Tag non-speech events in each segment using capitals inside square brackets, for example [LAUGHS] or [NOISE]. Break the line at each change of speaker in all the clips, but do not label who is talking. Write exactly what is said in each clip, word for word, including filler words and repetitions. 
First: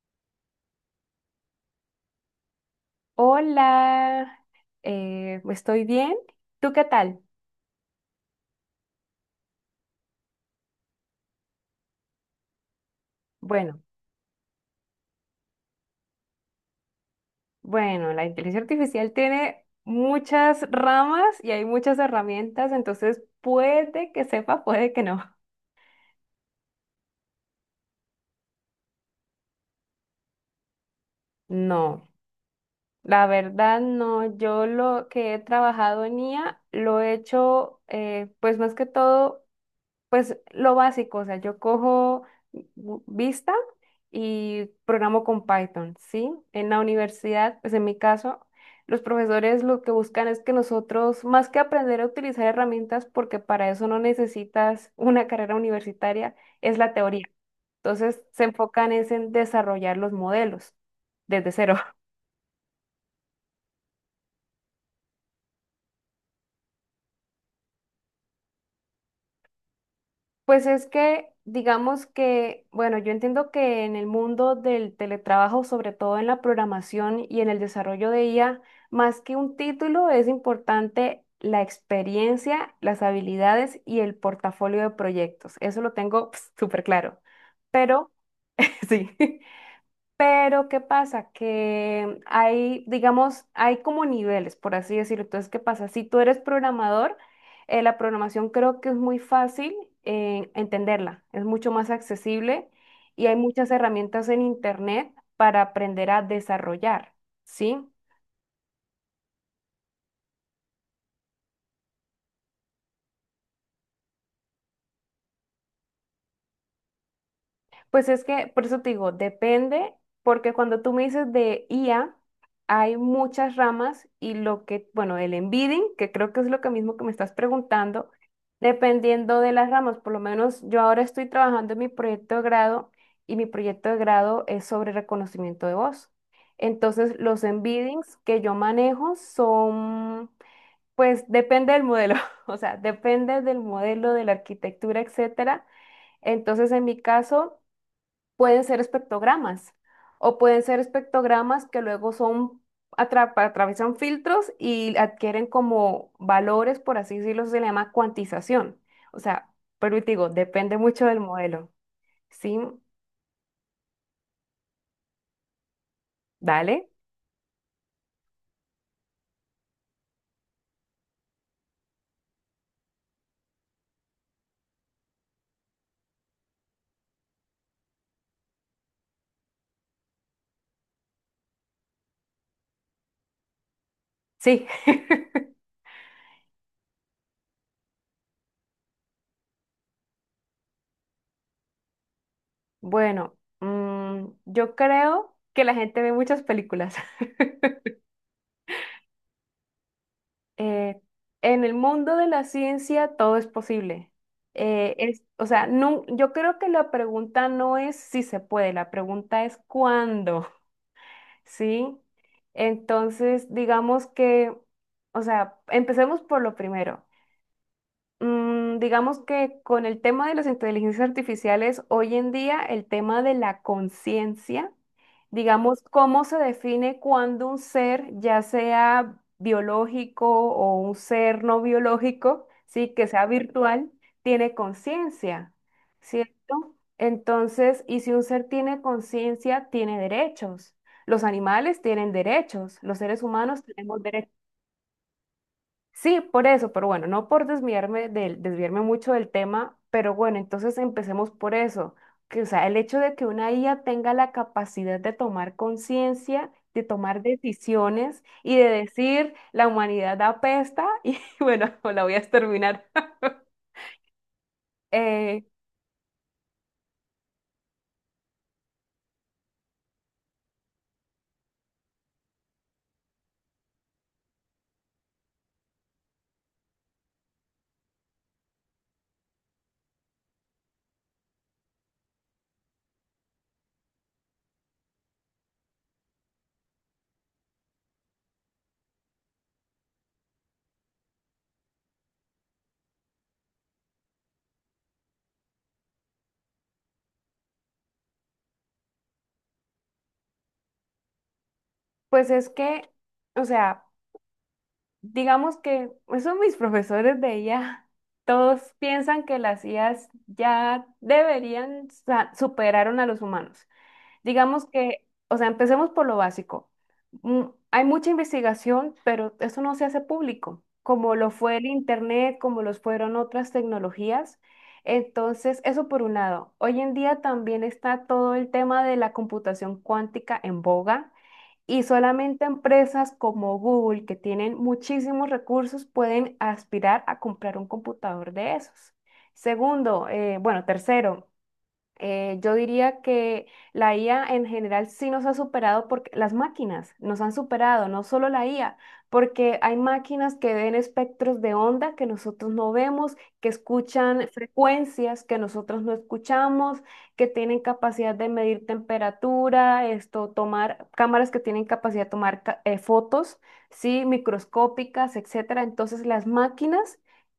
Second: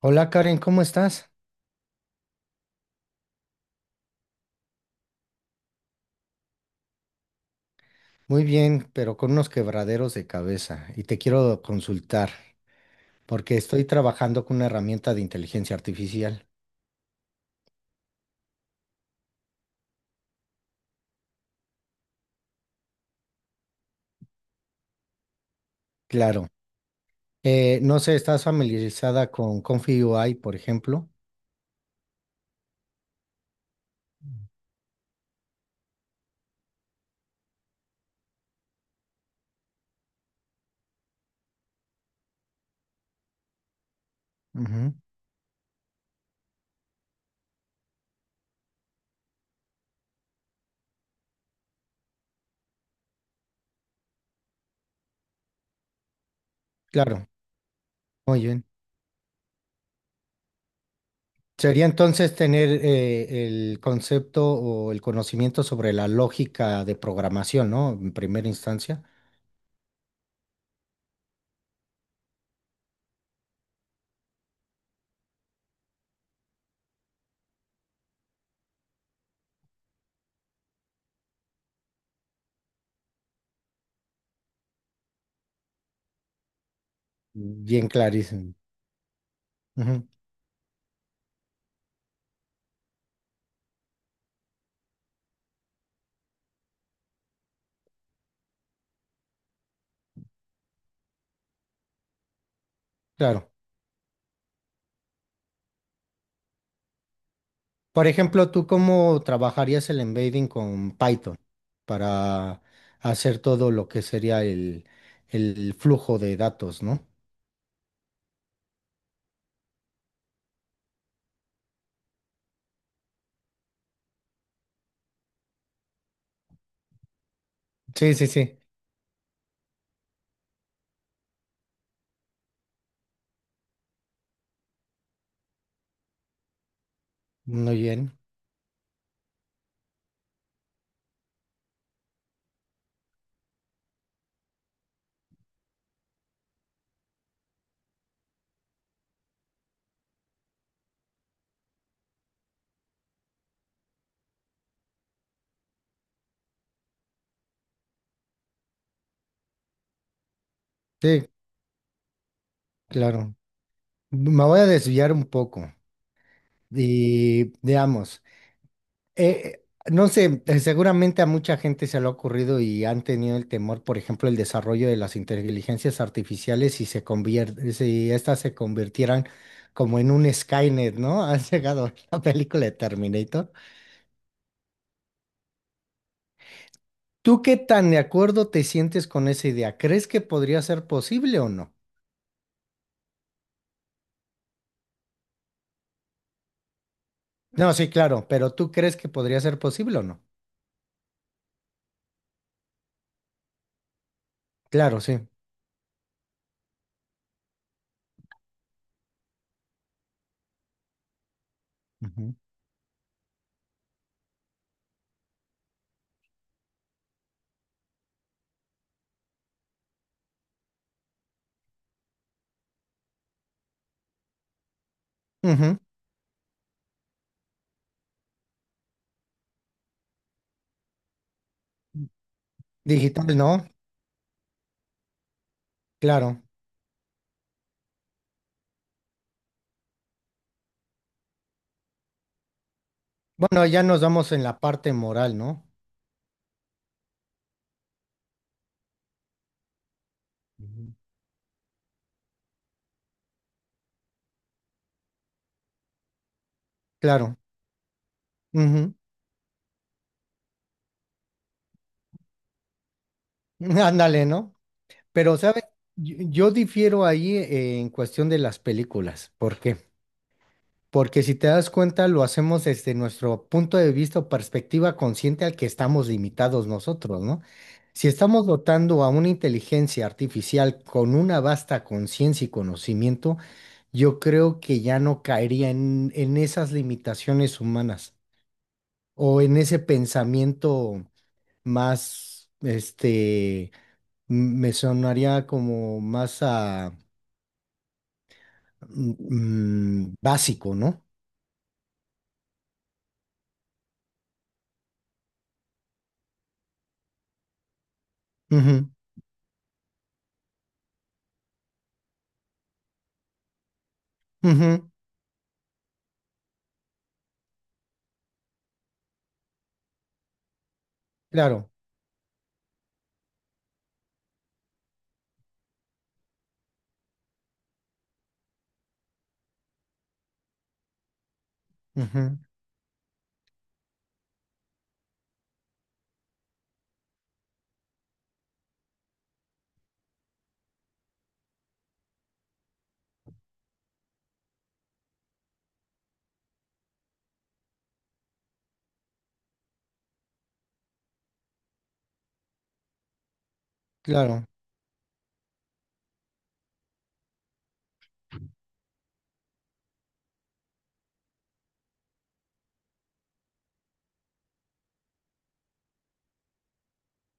Hola Karen, ¿cómo estás?
Hola, eh, estoy bien. ¿Tú qué tal?
Muy bien, pero con unos quebraderos de cabeza y te quiero consultar porque
Bueno,
estoy trabajando con una herramienta de inteligencia artificial.
bueno, la inteligencia artificial tiene muchas ramas y hay muchas herramientas, entonces puede que sepa, puede que no.
Claro. Eh, no sé, ¿estás familiarizada con Confi U I, por ejemplo?
No, la verdad no. Yo lo que he trabajado en I A lo he hecho, eh, pues más que todo. Pues lo básico, o sea, yo cojo Gu- Vista y
Ujú.
programo con Python, ¿sí? En la universidad, pues en mi caso, los profesores lo que buscan es que nosotros, más que aprender a utilizar herramientas, porque para eso no necesitas una carrera universitaria, es la
Claro,
teoría. Entonces
muy
se
bien.
enfocan es en desarrollar los modelos desde cero.
Sería entonces tener eh, el concepto o el conocimiento sobre la lógica de programación, ¿no? En primera instancia.
Pues es que, digamos que, bueno, yo entiendo que en el mundo del teletrabajo, sobre todo en la programación y en el desarrollo de I A, más que un título, es importante la experiencia, las habilidades y el portafolio de proyectos. Eso lo tengo pf, súper claro.
Bien
Pero,
clarísimo.
[LAUGHS] sí.
Ujú.
Pero, ¿qué pasa? Que hay, digamos, hay como niveles, por así decirlo. Entonces, ¿qué pasa? Si tú eres programador, eh, la programación creo que es muy fácil eh, entenderla, es mucho más accesible y hay
Claro.
muchas herramientas en Internet para aprender a desarrollar, ¿sí?
Por ejemplo, ¿tú cómo trabajarías el embedding con Python para hacer todo lo que sería el, el flujo de datos, ¿no?
Pues es que, por eso te digo, depende, porque cuando tú me dices de I A, hay muchas ramas y lo que, bueno, el embedding, que creo que es lo que mismo que me estás preguntando,
Sí, sí, sí.
dependiendo de las ramas, por lo menos yo ahora estoy trabajando en mi proyecto de grado y mi proyecto de grado es sobre reconocimiento de voz. Entonces, los
Muy
embeddings
bien.
que yo manejo son, pues depende del modelo, [LAUGHS] o sea, depende del modelo, de la arquitectura, etcétera. Entonces, en mi caso pueden ser espectrogramas o pueden ser espectrogramas que luego son atra- atraviesan filtros y adquieren como valores, por así decirlo, se le llama cuantización. O sea, pero te digo, depende mucho del
Sí,
modelo. Sí,
claro. Me voy a desviar un poco.
dale.
Y veamos. Eh, no sé, eh, seguramente a mucha gente se le ha ocurrido y han tenido el temor, por ejemplo, el desarrollo de las inteligencias artificiales si se convier- si estas se convirtieran como en un Skynet, ¿no? [LAUGHS] Has llegado a la película de Terminator.
Sí. [LAUGHS]
¿Tú qué tan de acuerdo te sientes con esa idea? ¿Crees que podría ser posible o no?
Bueno, mm, yo creo que la gente ve muchas películas.
No, sí, claro, pero ¿tú crees que podría ser posible o no?
eh, en el mundo de la ciencia todo es posible. Eh,
Claro,
es,
sí.
o sea, no, yo creo que la pregunta no es si se puede, la pregunta es cuándo, [LAUGHS] ¿sí?
Ujú.
Entonces, digamos que, o sea, empecemos por lo primero. Mm, digamos que con el tema de las inteligencias artificiales, hoy en día el tema de la conciencia,
Ujú.
digamos, cómo se define cuando un ser, ya sea biológico o un ser no biológico, sí, que sea
Digital, ¿no?
virtual, tiene conciencia,
Claro.
¿cierto? Entonces, y si un ser tiene conciencia, tiene derechos. Los animales tienen derechos, los seres humanos
Bueno, ya nos
tenemos derechos.
vamos en la parte moral, ¿no?
Sí, por eso, pero bueno, no por desviarme del, desviarme mucho del tema, pero bueno, entonces
Ujú.
empecemos por eso, que o sea, el hecho de que una I A tenga la capacidad de tomar conciencia, de tomar
Claro.
decisiones y de
Ujú.
decir la humanidad apesta [LAUGHS] y bueno, [LAUGHS] la voy a exterminar. [LAUGHS]
[LAUGHS] Ándale, ¿no? Pero,
Eh,
¿sabes? Yo, yo difiero ahí eh, en cuestión de las películas. ¿Por qué? Porque si te das cuenta, lo hacemos desde nuestro punto de vista o perspectiva consciente al que estamos limitados nosotros, ¿no? Si estamos dotando a una inteligencia artificial con una vasta conciencia y conocimiento, yo creo que ya no caería en, en esas limitaciones humanas o en ese pensamiento más, este me sonaría como más a mm, mm, básico, ¿no?
pues es que, o sea, digamos que esos mis profesores de I A, todos
Ujú,
piensan que las I As ya deberían sa- superar a los humanos. Digamos
ujú,
que, o sea, empecemos por lo básico. Mm, Hay mucha investigación, pero eso no se hace público, como lo fue el
claro,
Internet, como los fueron otras tecnologías. Entonces, eso por un lado. Hoy en día también está todo el tema de la computación cuántica en boga. Y
ujú,
solamente empresas como Google, que tienen muchísimos recursos, pueden aspirar a comprar un computador de esos. Segundo, eh, bueno, tercero, eh, yo diría que la I A en general sí nos ha superado porque las máquinas nos han superado, no solo la I A, porque hay máquinas que ven espectros de onda que nosotros no vemos, que escuchan
claro,
frecuencias que nosotros no escuchamos, que tienen capacidad de medir temperatura, esto, tomar cámaras que tienen capacidad de tomar ca- eh, fotos, sí, microscópicas, etcétera. Entonces las máquinas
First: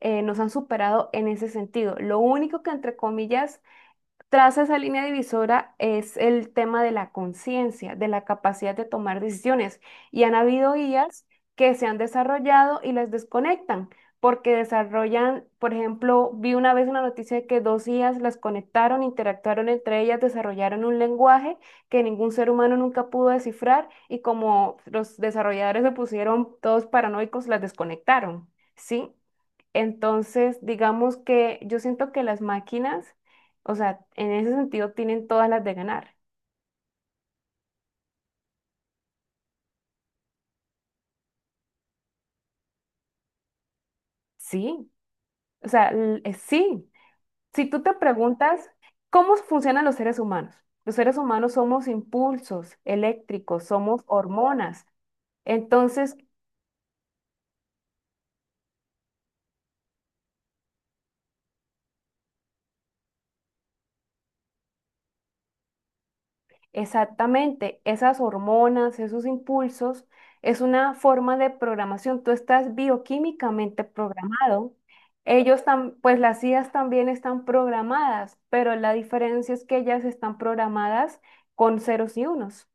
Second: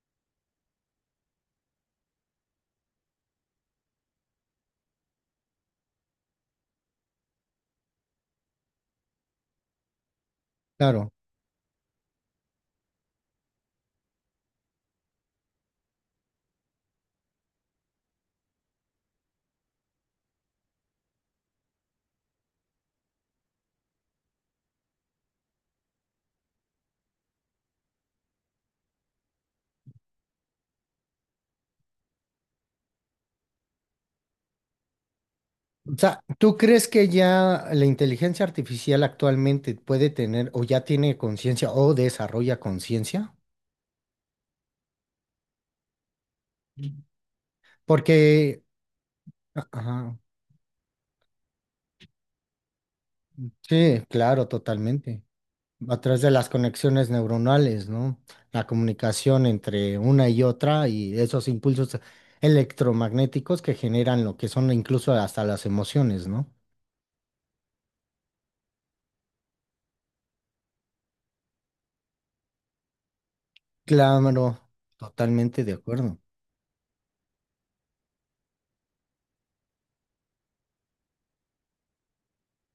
eh, nos han superado en ese sentido. Lo único que entre comillas Traza esa línea divisora es el tema de la conciencia, de la capacidad de tomar decisiones. Y han habido
claro.
I As que se han desarrollado y las desconectan, porque desarrollan, por ejemplo, vi una vez una noticia de que dos I As las conectaron, interactuaron entre ellas, desarrollaron un lenguaje que ningún ser humano nunca pudo descifrar y como los desarrolladores se pusieron todos paranoicos, las desconectaron, ¿sí? Entonces, digamos que yo siento que las máquinas o sea, en ese sentido tienen todas las de
O
ganar.
sea, ¿tú crees que ya la inteligencia artificial actualmente puede tener o ya tiene conciencia o desarrolla conciencia?
Sí, o sea, l- eh, sí. Si tú te
Porque,
preguntas cómo funcionan los
ajá,
seres humanos, los seres humanos somos impulsos eléctricos,
sí,
somos
claro,
hormonas.
totalmente.
Entonces,
Atrás de las conexiones neuronales, ¿no? La comunicación entre una y otra y esos impulsos electromagnéticos que generan lo que son incluso hasta las emociones, ¿no?
exactamente, esas hormonas, esos impulsos, es una forma de programación. Tú estás bioquímicamente
Claro,
programado. Ellos
totalmente de
tam- pues
acuerdo.
las I As también están programadas, pero la diferencia es que ellas están programadas con ceros y unos.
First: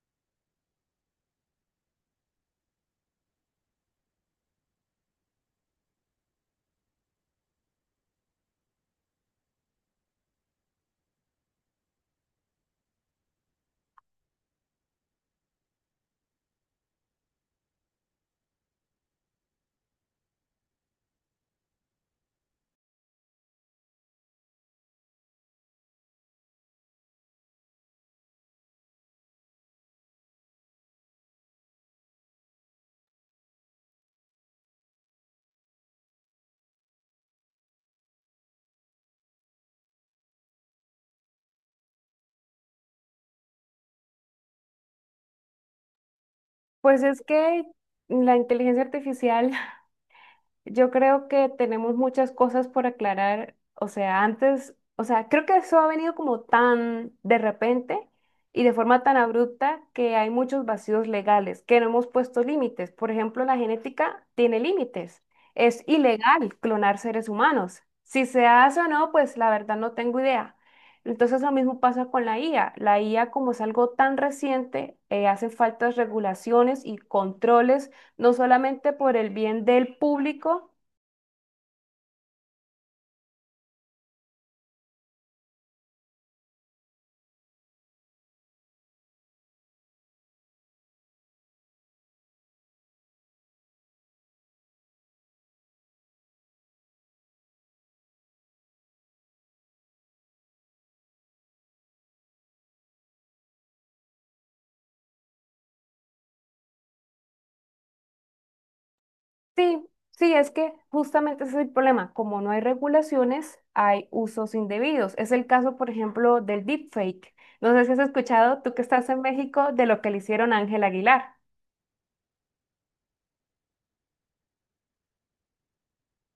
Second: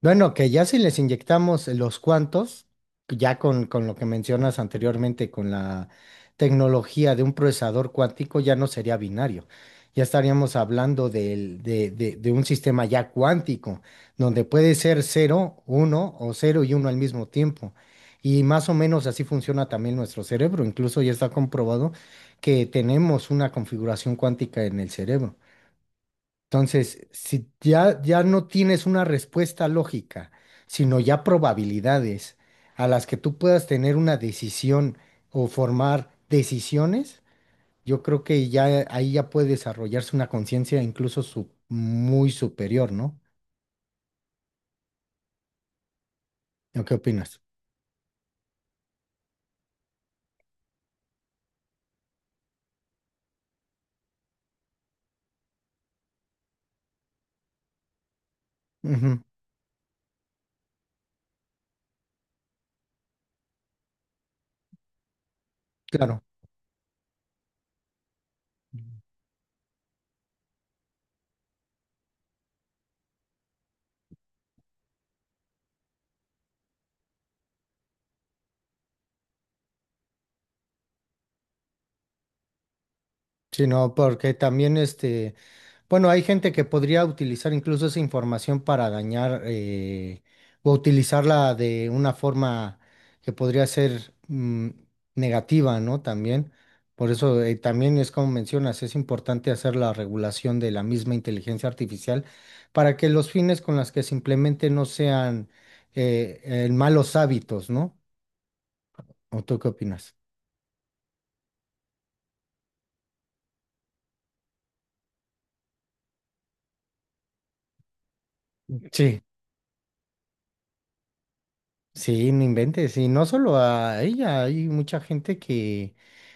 Bueno, que ya si les inyectamos los cuantos, ya con, con lo que mencionas anteriormente, con la tecnología de un procesador cuántico, ya no sería binario. Ya estaríamos hablando del- de, de- de un sistema ya cuántico, donde puede ser cero, uno o cero y uno al mismo tiempo. Y más o menos así funciona también nuestro cerebro. Incluso ya está comprobado que tenemos una configuración cuántica en el cerebro. Entonces, si ya, ya no tienes una respuesta lógica, sino ya probabilidades a las que tú puedas tener una decisión o formar decisiones, yo creo que ya ahí ya puede desarrollarse una conciencia incluso su- muy superior, ¿no? ¿O ¿Qué
Pues es
opinas?
que la inteligencia artificial, yo creo que tenemos muchas cosas por aclarar. O sea, antes, o sea, creo que eso ha venido como tan de repente y de forma tan
Ujú,
abrupta que hay muchos vacíos legales, que no hemos puesto límites. Por ejemplo, la genética tiene límites. Es
claro.
ilegal clonar seres humanos. Si se hace o no, pues la verdad no tengo idea. Entonces lo mismo pasa con la I A. La I A, como es algo tan reciente, eh, hacen falta regulaciones y controles no solamente por el bien del público.
Sí, no, porque también este bueno, hay gente que podría utilizar incluso esa información para dañar eh, o utilizarla de una forma que podría ser mm, negativa, ¿no? También. Por eso eh, también es como mencionas, es importante hacer la regulación de la misma inteligencia artificial para que los fines con los que se implemente no sean eh, en malos hábitos, ¿no? ¿O tú qué
Sí,
opinas?
sí, es que justamente ese es el problema. Como no hay regulaciones, hay usos indebidos. Es el caso, por ejemplo, del deepfake. No sé si has escuchado, tú que estás en
Sí.
México, de lo que le hicieron a Ángel Aguilar.
Sí, no inventes, y no solo a ella, hay mucha gente que,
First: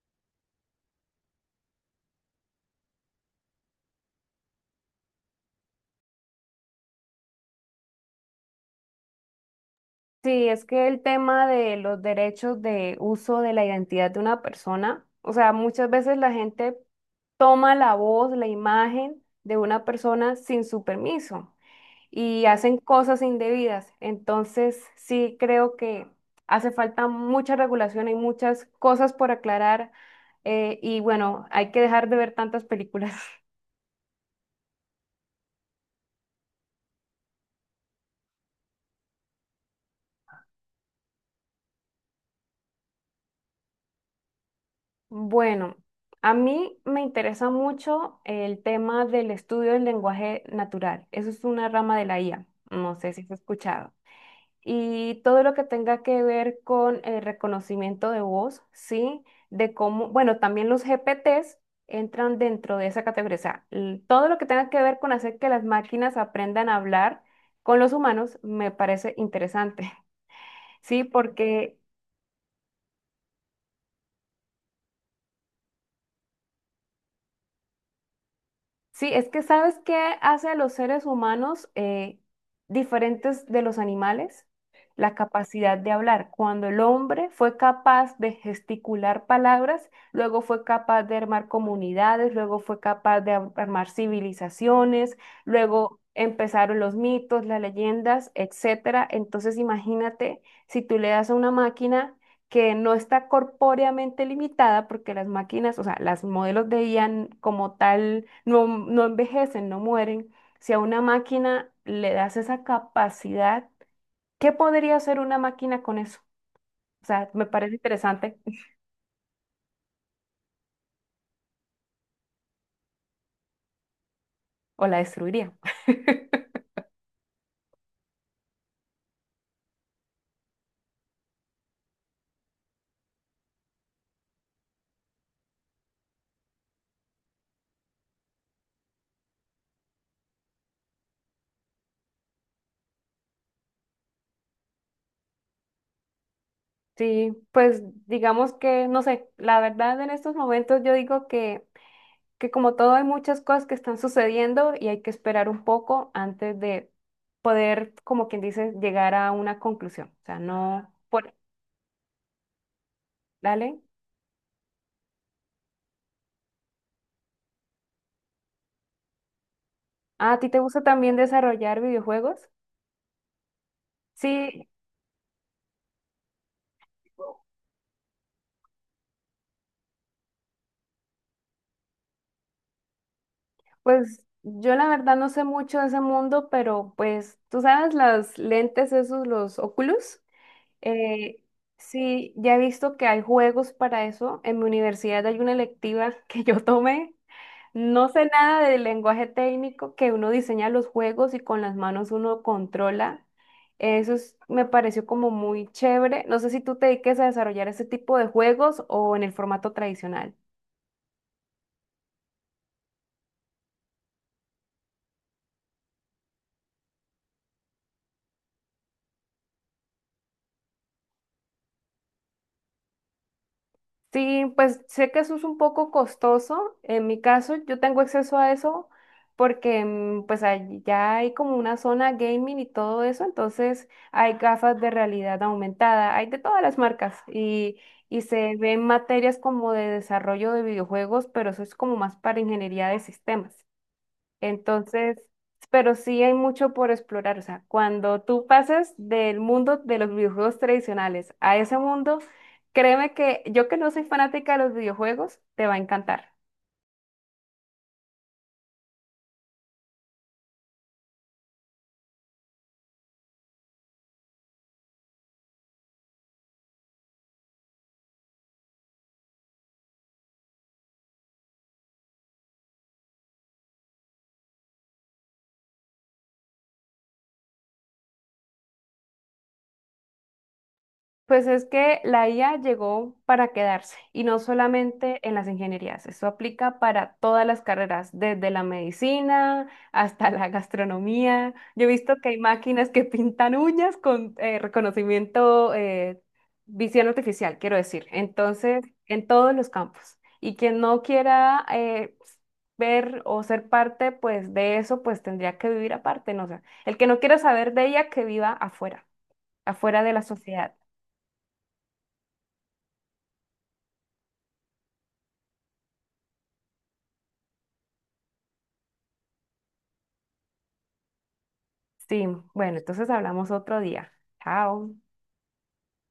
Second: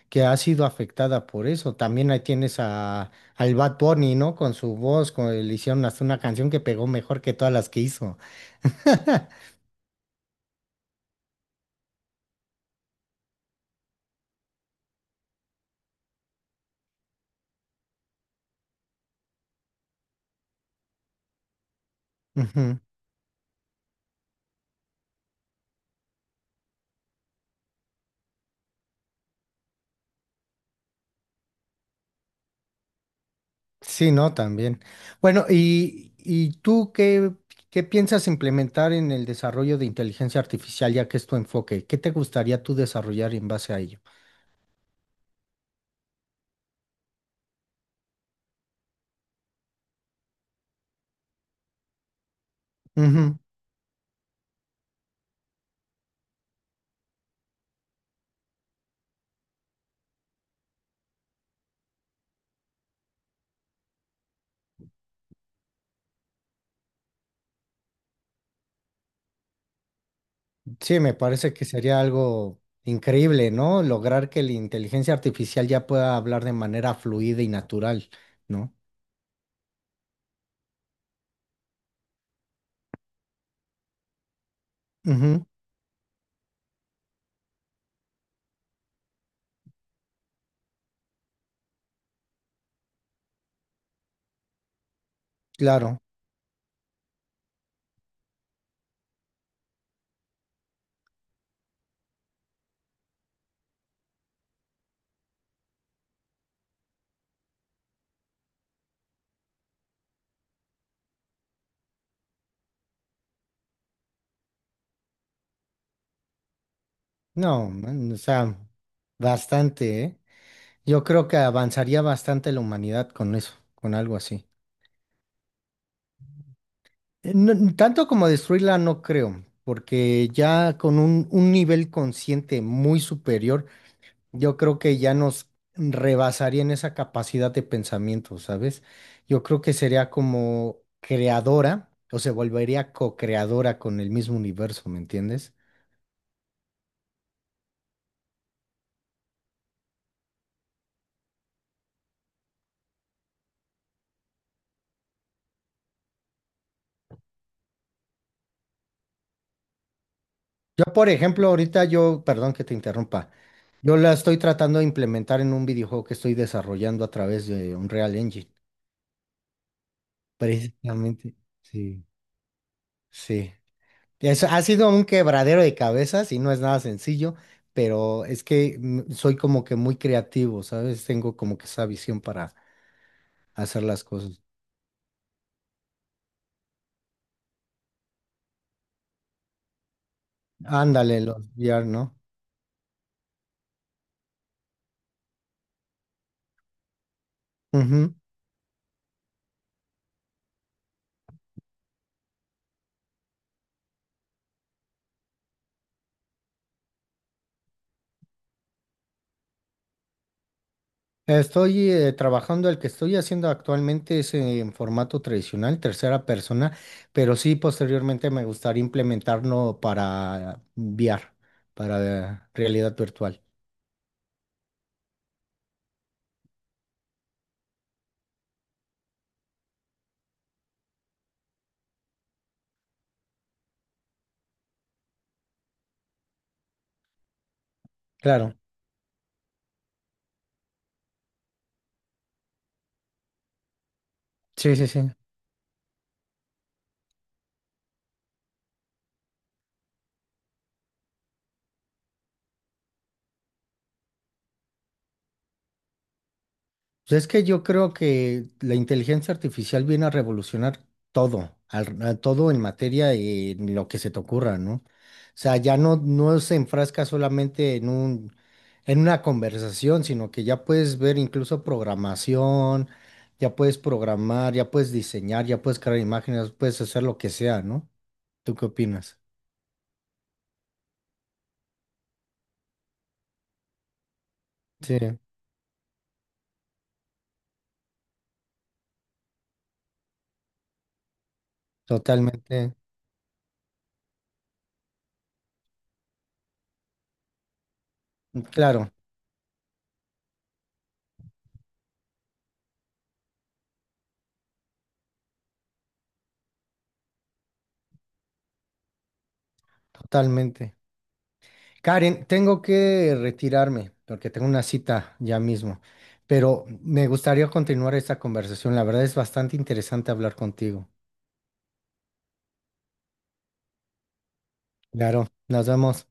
que ha sido afectada por eso. También ahí tienes a, al Bad Bunny, ¿no? Con su voz, con, le hicieron hasta una canción que pegó mejor que todas las que hizo. [LAUGHS]
Sí, es que el tema de los derechos de uso de la identidad de una persona, o sea, muchas veces la gente toma la voz, la imagen de una persona sin su permiso. Y hacen
Ujú.
cosas indebidas. Entonces, sí creo que hace falta mucha regulación, hay muchas cosas por aclarar eh, y bueno, hay que dejar de ver tantas películas. [LAUGHS]
Sí, no, también. Bueno, ¿y, y tú qué, ¿qué piensas implementar en el desarrollo de inteligencia artificial, ya que es tu enfoque? ¿Qué te gustaría tú desarrollar en base a ello?
Bueno, a mí me interesa mucho el tema del estudio del lenguaje natural. Eso es una rama de la I A. No sé si has escuchado. Y todo lo que tenga que ver con el reconocimiento de voz, ¿sí? De cómo, bueno, también los G P Ts entran dentro de esa categoría, o sea, l- todo lo que tenga que ver con hacer que las máquinas aprendan a hablar con los humanos me parece interesante, [LAUGHS]
Sí,
¿sí?
me parece que
Porque.
sería algo increíble, ¿no? Lograr que la inteligencia artificial ya pueda hablar de manera fluida y natural, ¿no?
Sí, es que ¿sabes qué hace a los seres humanos eh, diferentes de los animales? La
Ujú,
capacidad de hablar. Cuando el hombre fue capaz de gesticular palabras, luego fue capaz de armar comunidades, luego fue capaz de ar- armar civilizaciones,
claro.
luego empezaron los mitos, las leyendas, etcétera. Entonces imagínate si tú le das a una máquina que no está corpóreamente limitada porque las máquinas, o sea, las modelos de I A n- como tal no, no envejecen, no mueren. Si a una máquina le das esa capacidad, ¿qué podría hacer una máquina con eso? O sea, me
No,
parece
man, o
interesante
sea,
[LAUGHS]
bastante, ¿eh? Yo creo que avanzaría bastante la humanidad con eso, con algo así.
o la destruiría. [LAUGHS]
Eh, no- n- tanto como destruirla, no creo, porque ya con un, un nivel consciente muy superior yo creo que ya nos rebasaría en esa capacidad de pensamiento, ¿sabes? Yo creo que sería como creadora o se volvería co-creadora con el mismo universo, ¿me entiendes?
Sí, pues digamos que, no sé, la verdad en estos momentos yo digo que que como todo hay muchas cosas que están sucediendo y hay que esperar un poco antes de poder, como quien dice, llegar a una conclusión. O sea,
Yo,
no,
por
por,
ejemplo, ahorita yo, perdón que te interrumpa,
dale.
yo la estoy tratando de implementar en un videojuego que estoy desarrollando a través de Unreal Engine,
Ah, ¿a ti te gusta también
precisamente.
desarrollar
Sí.
videojuegos?
Sí. Eso ha
Sí,
sido un quebradero de cabezas y no es nada sencillo, pero es que mm, soy como que muy creativo, ¿sabes? Tengo como que esa visión para hacer las
pues
cosas.
yo la verdad no sé mucho de ese mundo, pero pues tú sabes, las lentes esos, los Oculus,
Ándale, los
eh,
V R, ¿no?
sí, ya he visto que hay juegos para eso. En mi universidad hay una electiva [LAUGHS] que yo tomé. No
Ujú.
sé nada del lenguaje técnico que uno diseña los juegos y con las manos uno controla. Eso es- me pareció como muy chévere. No sé si tú te dediques a desarrollar ese tipo de juegos o en el formato tradicional.
Estoy eh, trabajando, el que estoy haciendo actualmente es en formato tradicional, tercera persona, pero sí posteriormente me gustaría implementarlo para V R, para eh, realidad virtual.
Sí, pues sé que eso es un poco costoso. En mi caso, yo tengo acceso a eso porque mm, pues ahí ya hay como una zona gaming y todo eso, entonces hay gafas de realidad aumentada, hay de todas las marcas y, y
Claro,
se ven materias como de desarrollo de videojuegos, pero eso es como más para ingeniería de sistemas.
sí, sí, sí.
Entonces, pero sí hay mucho por explorar. O sea, cuando tú pasas del mundo de los videojuegos tradicionales a ese mundo, créeme que yo que no soy fanática de los videojuegos, te va a encantar.
Pues es que yo creo que la inteligencia artificial viene a revolucionar todo, al- a todo en materia y en lo que se te ocurra, ¿no? O sea, ya no, no se enfrasca solamente en un, en una conversación, sino que ya puedes ver incluso programación, ya puedes programar, ya puedes diseñar, ya puedes crear imágenes, puedes hacer lo que sea, ¿no? ¿Tú qué opinas?
Pues es que la I A llegó para quedarse y no
Sí,
solamente en las ingenierías, eso aplica para todas las carreras, desde la medicina hasta la gastronomía. Yo he visto que hay
totalmente.
máquinas que pintan uñas con eh, reconocimiento, eh, visión artificial, quiero decir, entonces
Claro,
en todos los campos. Y quien no quiera eh, ver o ser parte pues de eso, pues tendría que vivir aparte, no sé. El que no quiera saber de ella, que viva afuera, afuera de la
totalmente.
sociedad.
Karen, tengo que retirarme porque tengo una cita ya mismo, pero me gustaría continuar esta conversación. La verdad es bastante interesante hablar contigo.
Sí, bueno, entonces hablamos otro día. Chao.
Claro, nos vemos.